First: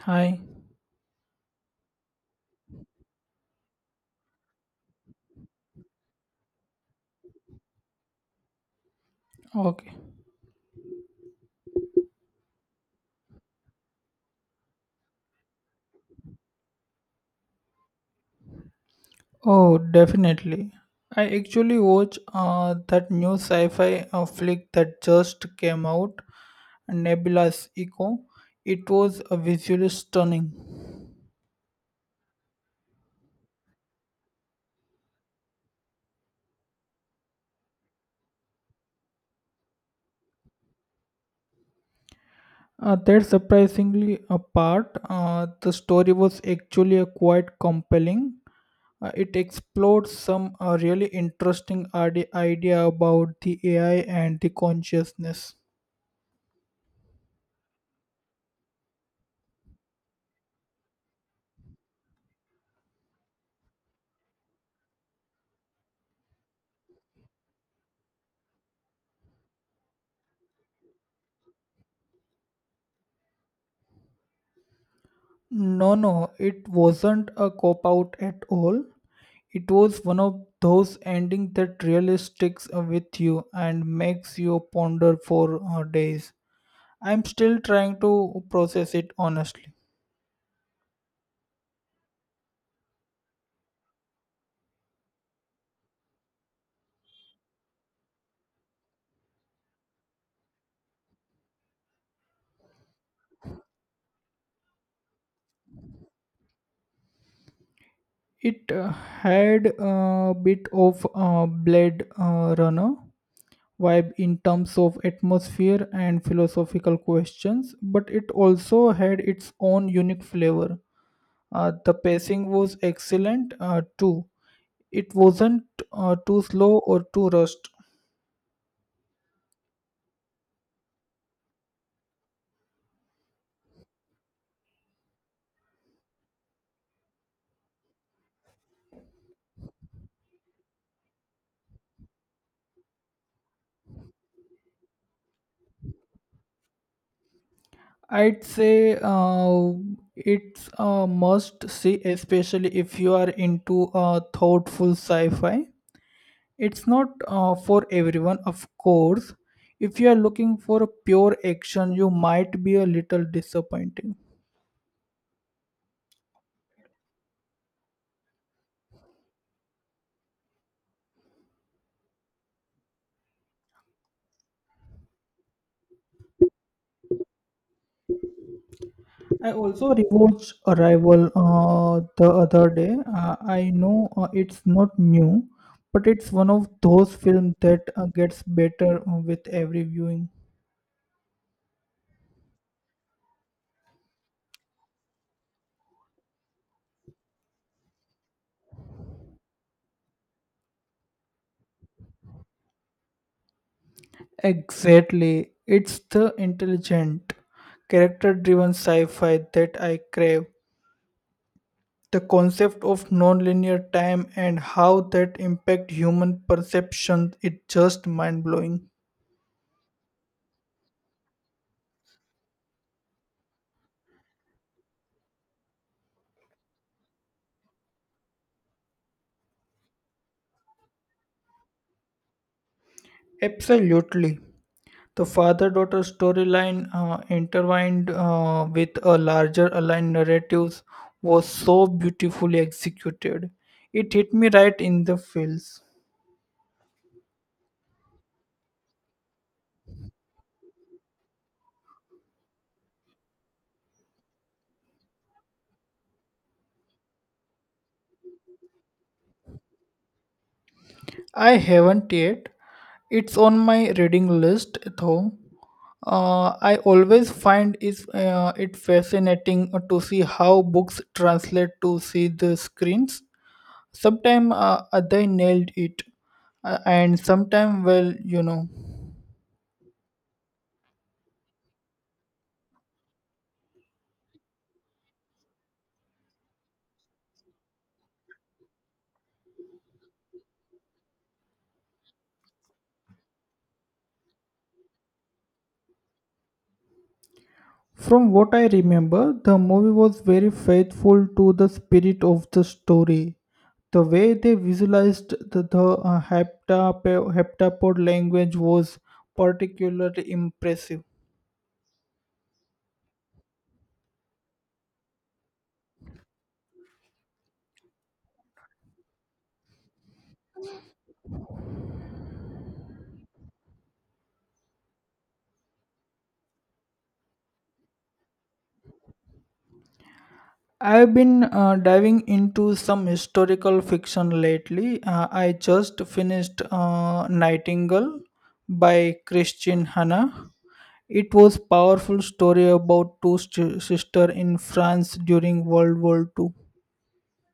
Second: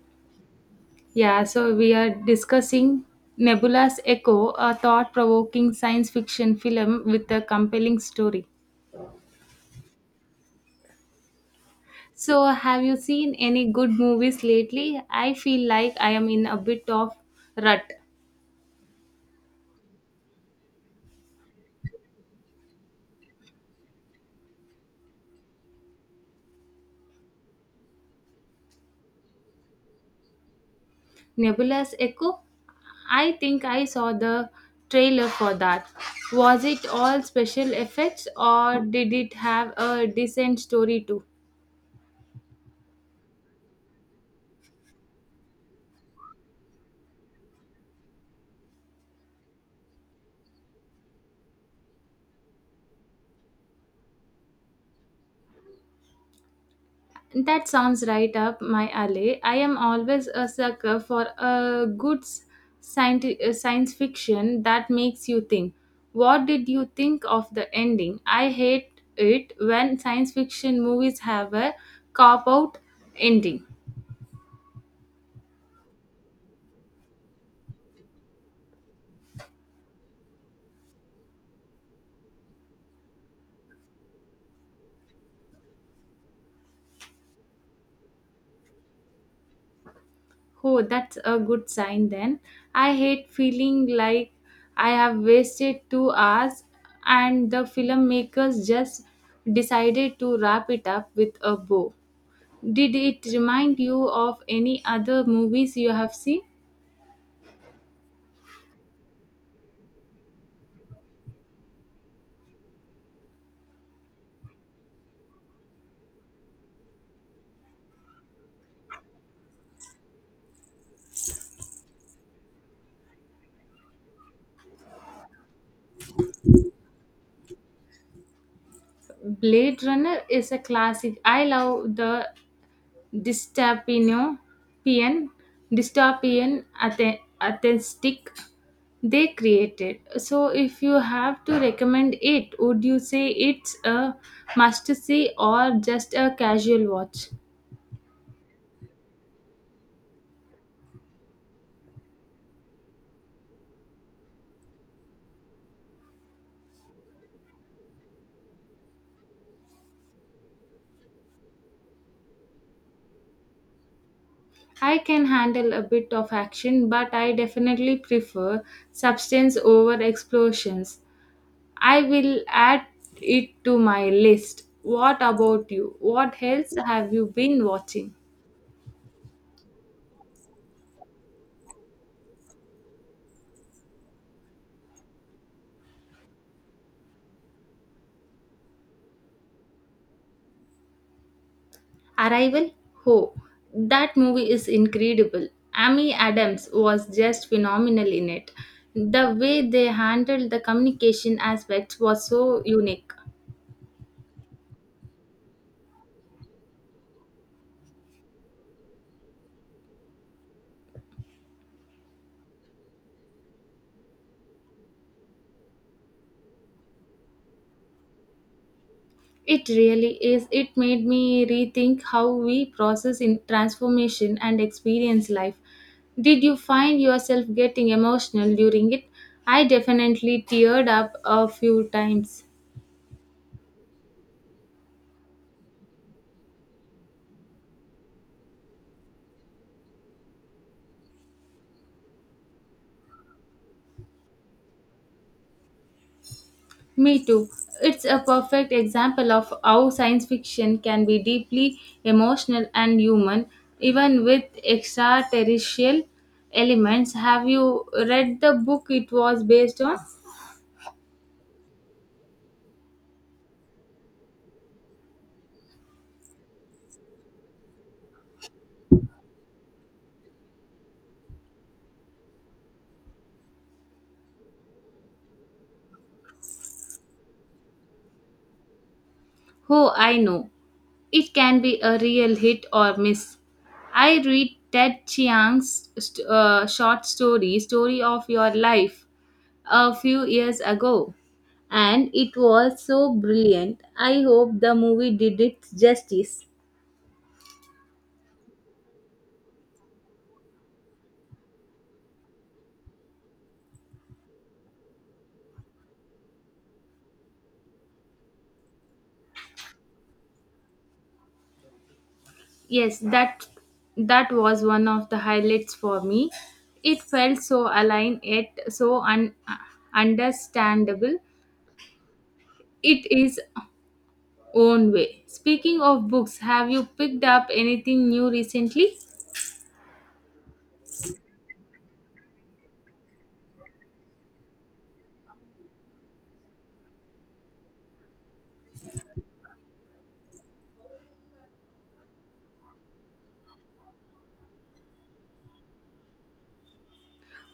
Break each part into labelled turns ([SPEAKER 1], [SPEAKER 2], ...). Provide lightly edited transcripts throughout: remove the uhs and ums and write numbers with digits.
[SPEAKER 1] Hi.
[SPEAKER 2] Yeah, so we are discussing Nebula's Echo, a thought provoking science fiction film with a compelling story.
[SPEAKER 1] Okay.
[SPEAKER 2] So, have you seen any good movies lately? I feel like I am in a bit of rut.
[SPEAKER 1] Oh, definitely. I actually watch that new sci-fi flick that just came out, Nebula's Echo. It was visually stunning.
[SPEAKER 2] Nebula's Echo? I think I saw the trailer for that. Was it all special effects or did it have a decent story too?
[SPEAKER 1] That surprisingly apart, the story was actually quite compelling. It explored some really interesting idea about the AI and the consciousness.
[SPEAKER 2] That sounds right up my alley. I am always a sucker for a good science fiction that makes you think. What did you think of the ending? I hate it when science fiction movies have a cop out ending.
[SPEAKER 1] No, no, it wasn't a cop out at all. It was one of those endings that really sticks with you and makes you ponder for days. I'm still trying to process it honestly.
[SPEAKER 2] Oh, that's a good sign then. I hate feeling like I have wasted 2 hours and the filmmakers just decided to wrap it up with a bow. Did it remind you of any other movies you have seen?
[SPEAKER 1] It had a bit of a Blade Runner vibe in terms of atmosphere and philosophical questions, but it also had its own unique flavor. The pacing was excellent too. It wasn't too slow or too rushed.
[SPEAKER 2] Blade Runner is a classic. I love the dystopian, dystopian aesthetic they created. So, if you have to recommend it, would you say it's a must see or just a casual watch?
[SPEAKER 1] I'd say it's a must see, especially if you are into thoughtful sci fi. It's not for everyone, of course. If you are looking for pure action, you might be a little disappointing.
[SPEAKER 2] I can handle a bit of action, but I definitely prefer substance over explosions. I will add it to my list. What about you? What else have you been watching?
[SPEAKER 1] I also rewatched Arrival the other day. I know it's not new, but it's one of those films that gets better with every viewing.
[SPEAKER 2] Arrival? Oh, that movie is incredible. Amy Adams was just phenomenal in it. The way they handled the communication aspects was so unique.
[SPEAKER 1] Exactly. It's the intelligent, character driven sci fi that I crave. The concept of nonlinear time and how that impact human perception is just mind blowing.
[SPEAKER 2] It really is. It made me rethink how we process in transformation and experience life. Did you find yourself getting emotional during it? I definitely teared up a few times.
[SPEAKER 1] Absolutely. The father daughter storyline intertwined with a larger aligned narratives was so beautifully executed. It hit me right in the feels.
[SPEAKER 2] Me too. It's a perfect example of how science fiction can be deeply emotional and human, even with extraterrestrial elements. Have you read the book it was based on?
[SPEAKER 1] I haven't yet. It's on my reading list, though. I always find it fascinating to see how books translate to see the screens. Sometimes they nailed it, and sometimes, well, you know.
[SPEAKER 2] Who I know. It can be a real hit or miss. I read Ted Chiang's short story, Story of Your Life, a few years ago, and it was so brilliant. I hope the movie did it justice.
[SPEAKER 1] From what I remember, the movie was very faithful to the spirit of the story. The way they visualized the heptapo- heptapod language was particularly impressive.
[SPEAKER 2] Yes, that was one of the highlights for me. It felt so aligned yet so understandable. It is own way. Speaking of books, have you picked up anything new recently?
[SPEAKER 1] I've been diving into some historical fiction lately. I just finished Nightingale by Christine Hanna. It was powerful story about two sisters in France during World War Two.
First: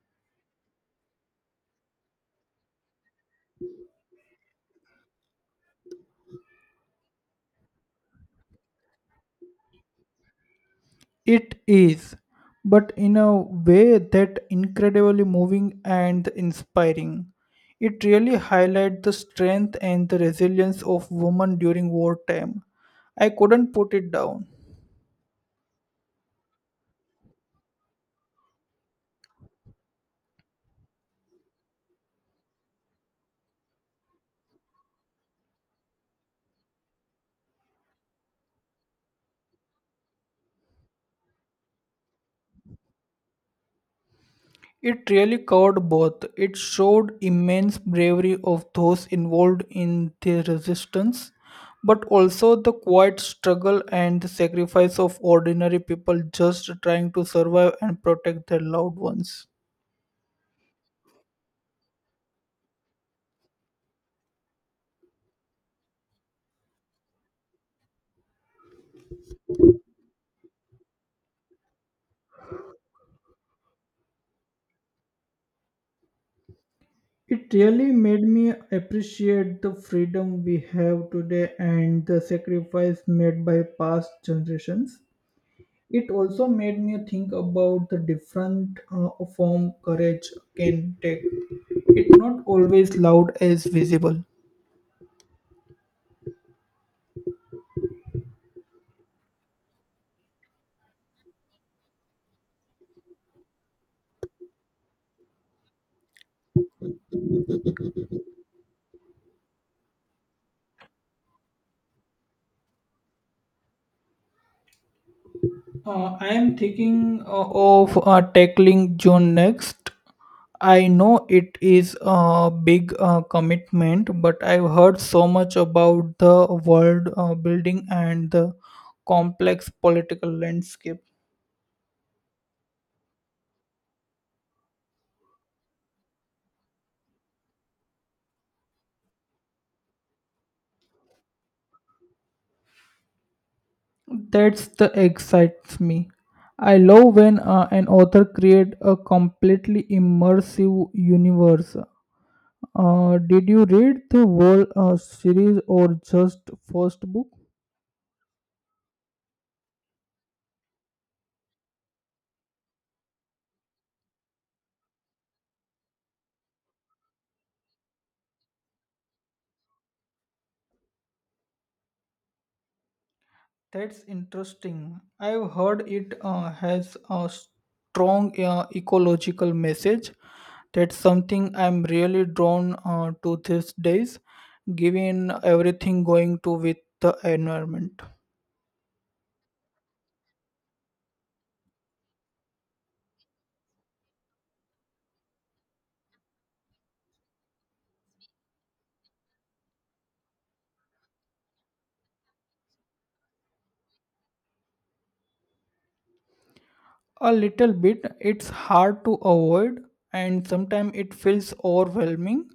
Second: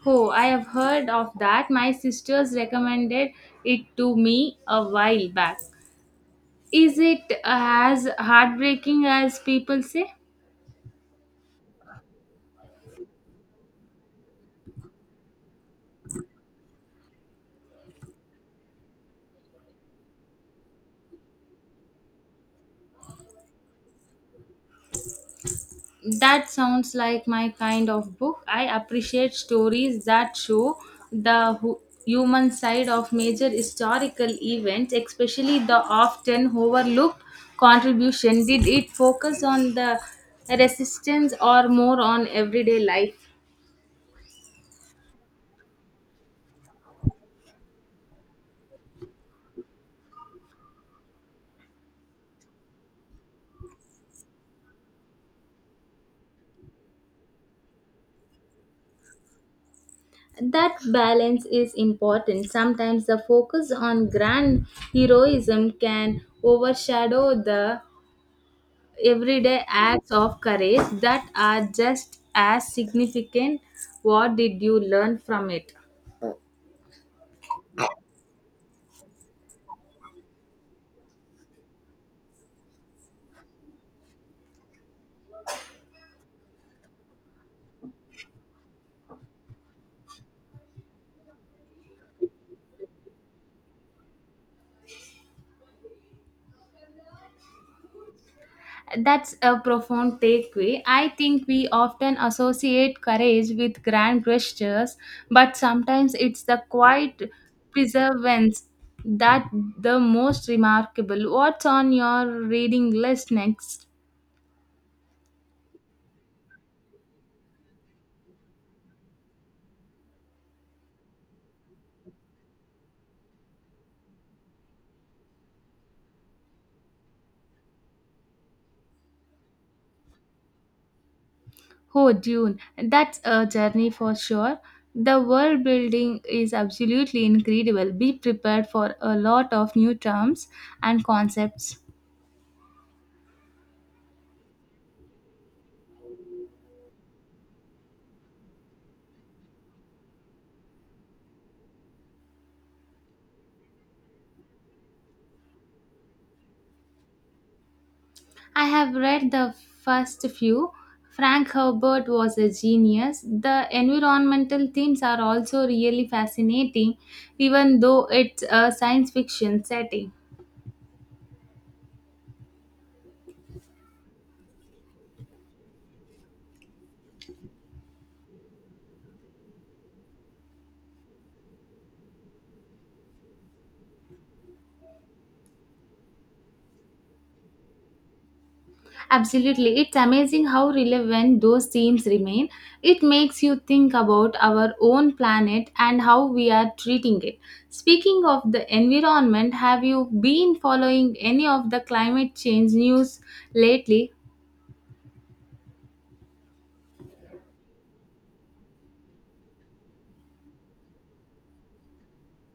[SPEAKER 2] Oh, I have heard of that. My sisters recommended it to me a while back. Is it as heartbreaking as people say?
[SPEAKER 1] It is, but in a way that incredibly moving and inspiring. It really highlights the strength and the resilience of women during wartime. I couldn't put it down.
[SPEAKER 2] That sounds like my kind of book. I appreciate stories that show the human side of major historical events, especially the often overlooked contribution. Did it focus on the resistance or more on everyday life?
[SPEAKER 1] It really covered both. It showed immense bravery of those involved in the resistance, but also the quiet struggle and the sacrifice of ordinary people just trying to survive and protect their loved ones.
[SPEAKER 2] That balance is important. Sometimes the focus on grand heroism can overshadow the everyday acts of courage that are just as significant. What did you learn from it?
[SPEAKER 1] It really made me appreciate the freedom we have today and the sacrifice made by past generations. It also made me think about the different form courage can take. It's not always loud as visible.
[SPEAKER 2] That's a profound takeaway. I think we often associate courage with grand gestures, but sometimes it's the quiet perseverance that the most remarkable. What's on your reading list next?
[SPEAKER 1] I am thinking of tackling June next. I know it is a big commitment, but I've heard so much about the world building and the complex political landscape.
[SPEAKER 2] Oh, Dune. That's a journey for sure. The world building is absolutely incredible. Be prepared for a lot of new terms and concepts.
[SPEAKER 1] That's the excites me. I love when an author creates a completely immersive universe. Did you read the whole series or just first book?
[SPEAKER 2] I have read the first few. Frank Herbert was a genius. The environmental themes are also really fascinating, even though it's a science fiction setting.
[SPEAKER 1] That's interesting. I've heard it has a strong ecological message. That's something I'm really drawn to these days, given everything going to with the environment.
[SPEAKER 2] Absolutely, it's amazing how relevant those themes remain. It makes you think about our own planet and how we are treating it. Speaking of the environment, have you been following any of the climate change news lately?
[SPEAKER 1] A little bit, it's hard to avoid, and sometimes it feels overwhelming.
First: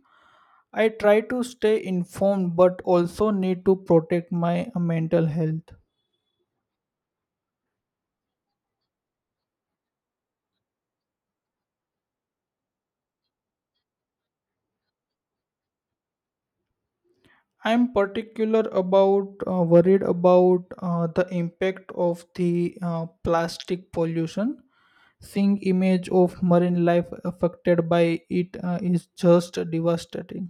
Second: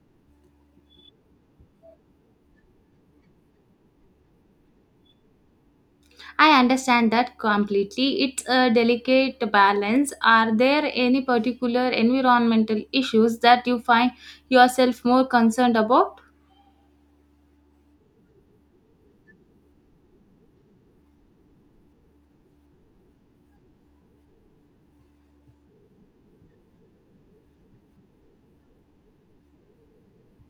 [SPEAKER 1] I try to stay informed, but also need to protect my mental health.
[SPEAKER 2] I understand that completely. It's a delicate balance. Are there any particular environmental issues that you find yourself more concerned about?
[SPEAKER 1] I'm particular about worried about the impact of the plastic pollution. Seeing image of marine life affected by it is just devastating.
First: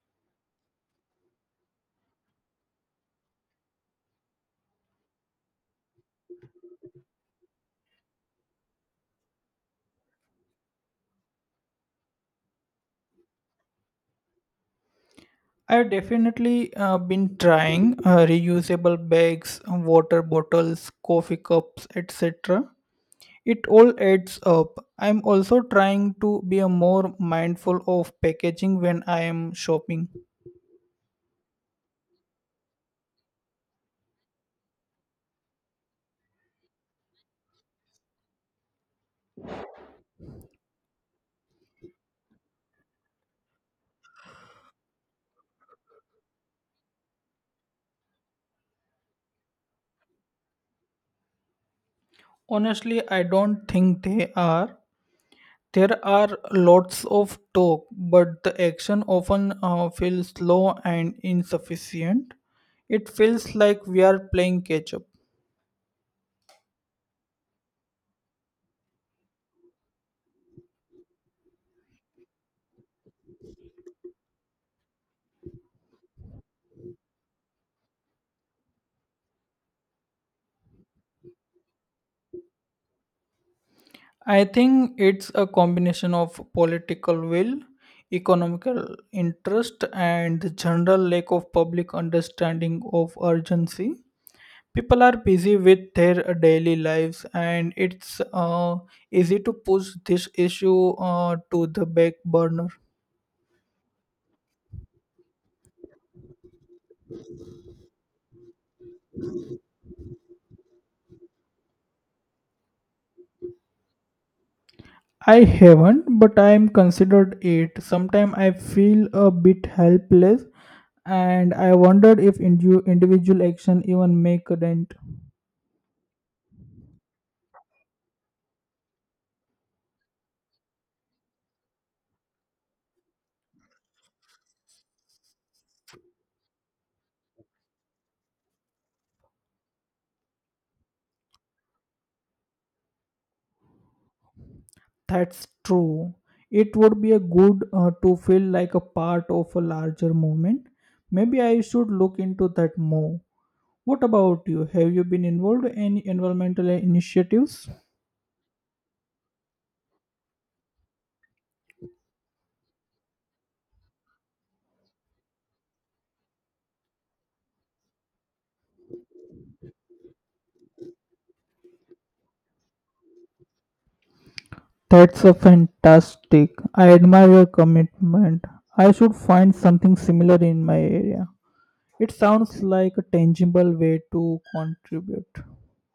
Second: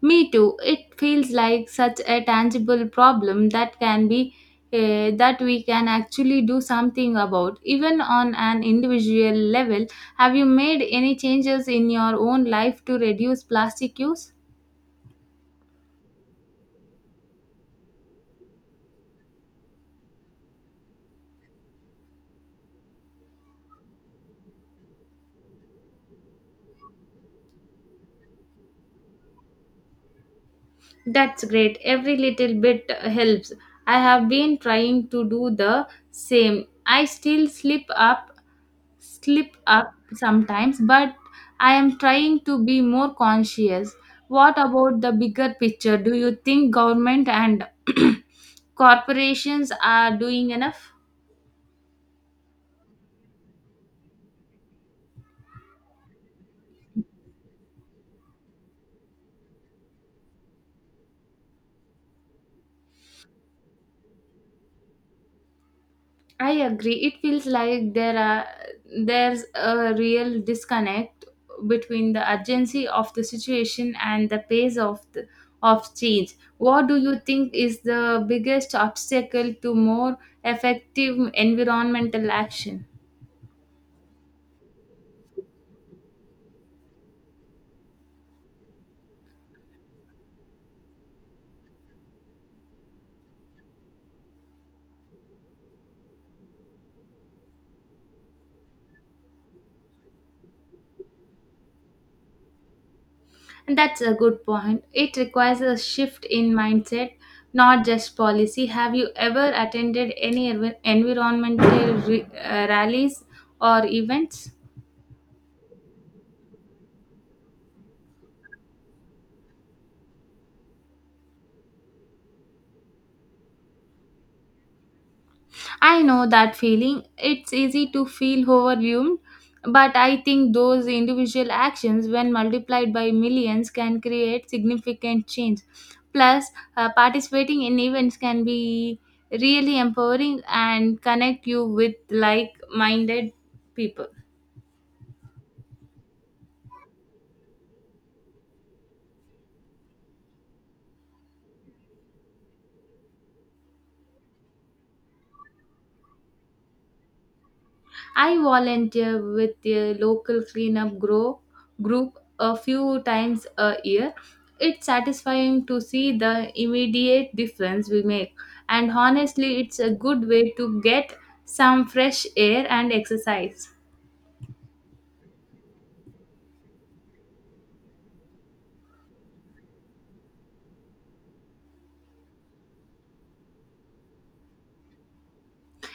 [SPEAKER 2] Me too. It feels like such a tangible problem that can be that we can actually do something about even on an individual level. Have you made any changes in your own life to reduce plastic use?
[SPEAKER 1] I've definitely been trying reusable bags, water bottles, coffee cups, etc. It all adds up. I'm also trying to be a more mindful of packaging when I am shopping.
[SPEAKER 2] That's great. Every little bit helps. I have been trying to do the same. I still slip up sometimes, but I am trying to be more conscious. What about the bigger picture? Do you think government and corporations are doing enough?
[SPEAKER 1] Honestly, I don't think they are. There are lots of talk, but the action often feels slow and insufficient. It feels like we are playing catch up.
[SPEAKER 2] I agree. It feels like there's a real disconnect between the urgency of the situation and the pace of change. What do you think is the biggest obstacle to more effective environmental action?
[SPEAKER 1] I think it's a combination of political will, economical interest, and the general lack of public understanding of urgency. People are busy with their daily lives, and it's easy to push this issue to the back burner.
[SPEAKER 2] And that's a good point. It requires a shift in mindset, not just policy. Have you ever attended any environmental rallies or events?
[SPEAKER 1] I haven't, but I am considered it. Sometimes I feel a bit helpless, and I wondered if individual action even make a dent.
[SPEAKER 2] I know that feeling. It's easy to feel overwhelmed, but I think those individual actions, when multiplied by millions, can create significant change. Plus, participating in events can be really empowering and connect you with like minded people.
[SPEAKER 1] That's true. It would be a good to feel like a part of a larger movement. Maybe I should look into that more. What about you? Have you been involved in any environmental initiatives?
[SPEAKER 2] I volunteer with the local group a few times a year. It's satisfying to see the immediate difference we make, and honestly, it's a good way to get some fresh air and exercise.
[SPEAKER 1] That's a fantastic. I admire your commitment. I should find something similar in my area. It sounds like a tangible way to contribute.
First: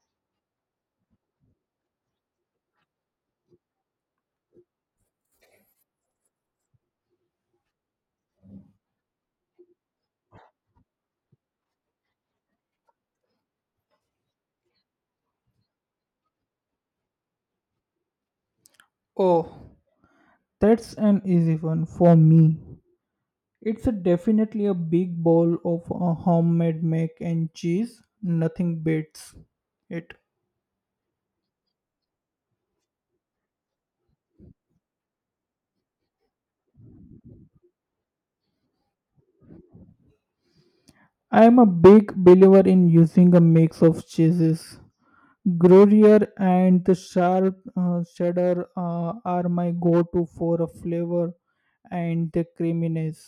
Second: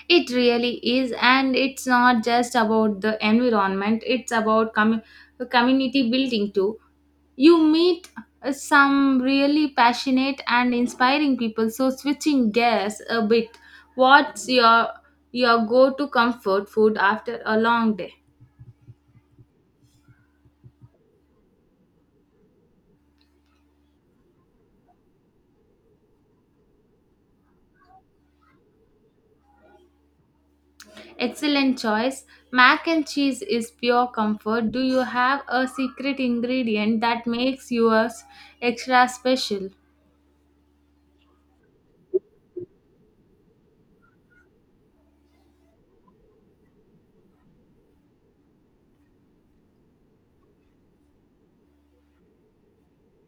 [SPEAKER 2] It really is, and it's not just about the environment, it's about community building too. You meet some really passionate and inspiring people. So switching gears a bit, what's your go-to comfort food after a long day?
[SPEAKER 1] Oh, that's an easy one for me. It's a definitely a big bowl of a homemade mac and cheese. Nothing beats it.
[SPEAKER 2] Excellent choice. Mac and cheese is pure comfort. Do you have a secret ingredient that makes yours extra special?
[SPEAKER 1] I am a big believer in using a mix of cheeses. Gruyere and the sharp cheddar are my go-to for a flavor and the creaminess.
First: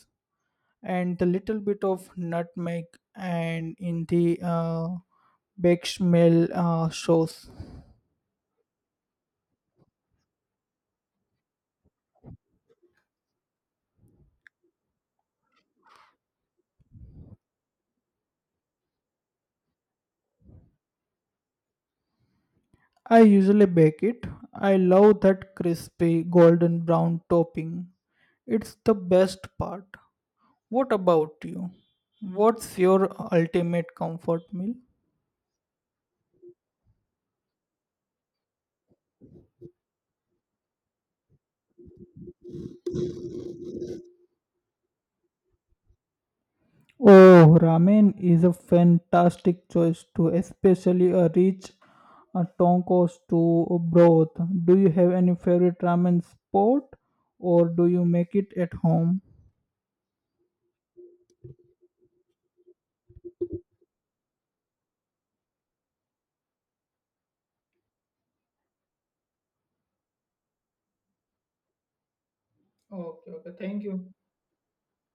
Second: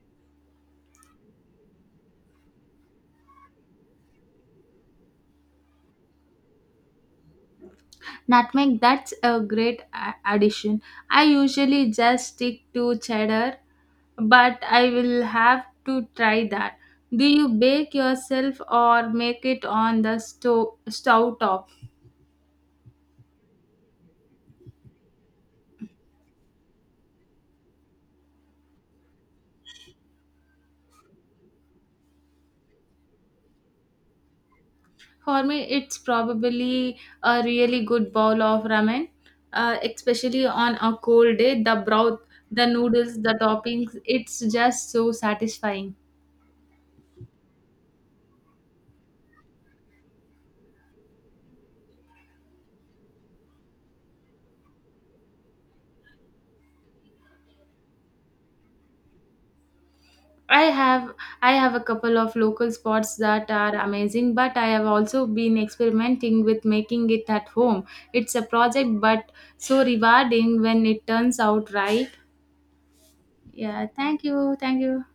[SPEAKER 1] And the little bit of nutmeg and in the bake smell sauce.
[SPEAKER 2] Nutmeg, that's a great addition. I usually just stick to cheddar but I will have to try that. Do you bake yourself or make it on the stove top?
[SPEAKER 1] I usually bake it. I love that crispy golden brown topping. It's the best part. What about you? What's your ultimate comfort meal?
[SPEAKER 2] For me, it's probably a really good bowl of ramen, especially on a cold day. The broth, the noodles, the toppings, it's just so satisfying.
[SPEAKER 1] Oh, ramen is a fantastic choice too, especially a rich tonkos to broth. Do you have any favorite ramen spot or do you make it at home?
[SPEAKER 2] I have I have a couple of local spots that are amazing, but I have also been experimenting with making it at home. It's a project, but so rewarding when it turns out right.
[SPEAKER 1] Okay, okay, thank
[SPEAKER 2] Yeah,
[SPEAKER 1] you.
[SPEAKER 2] thank you, thank you.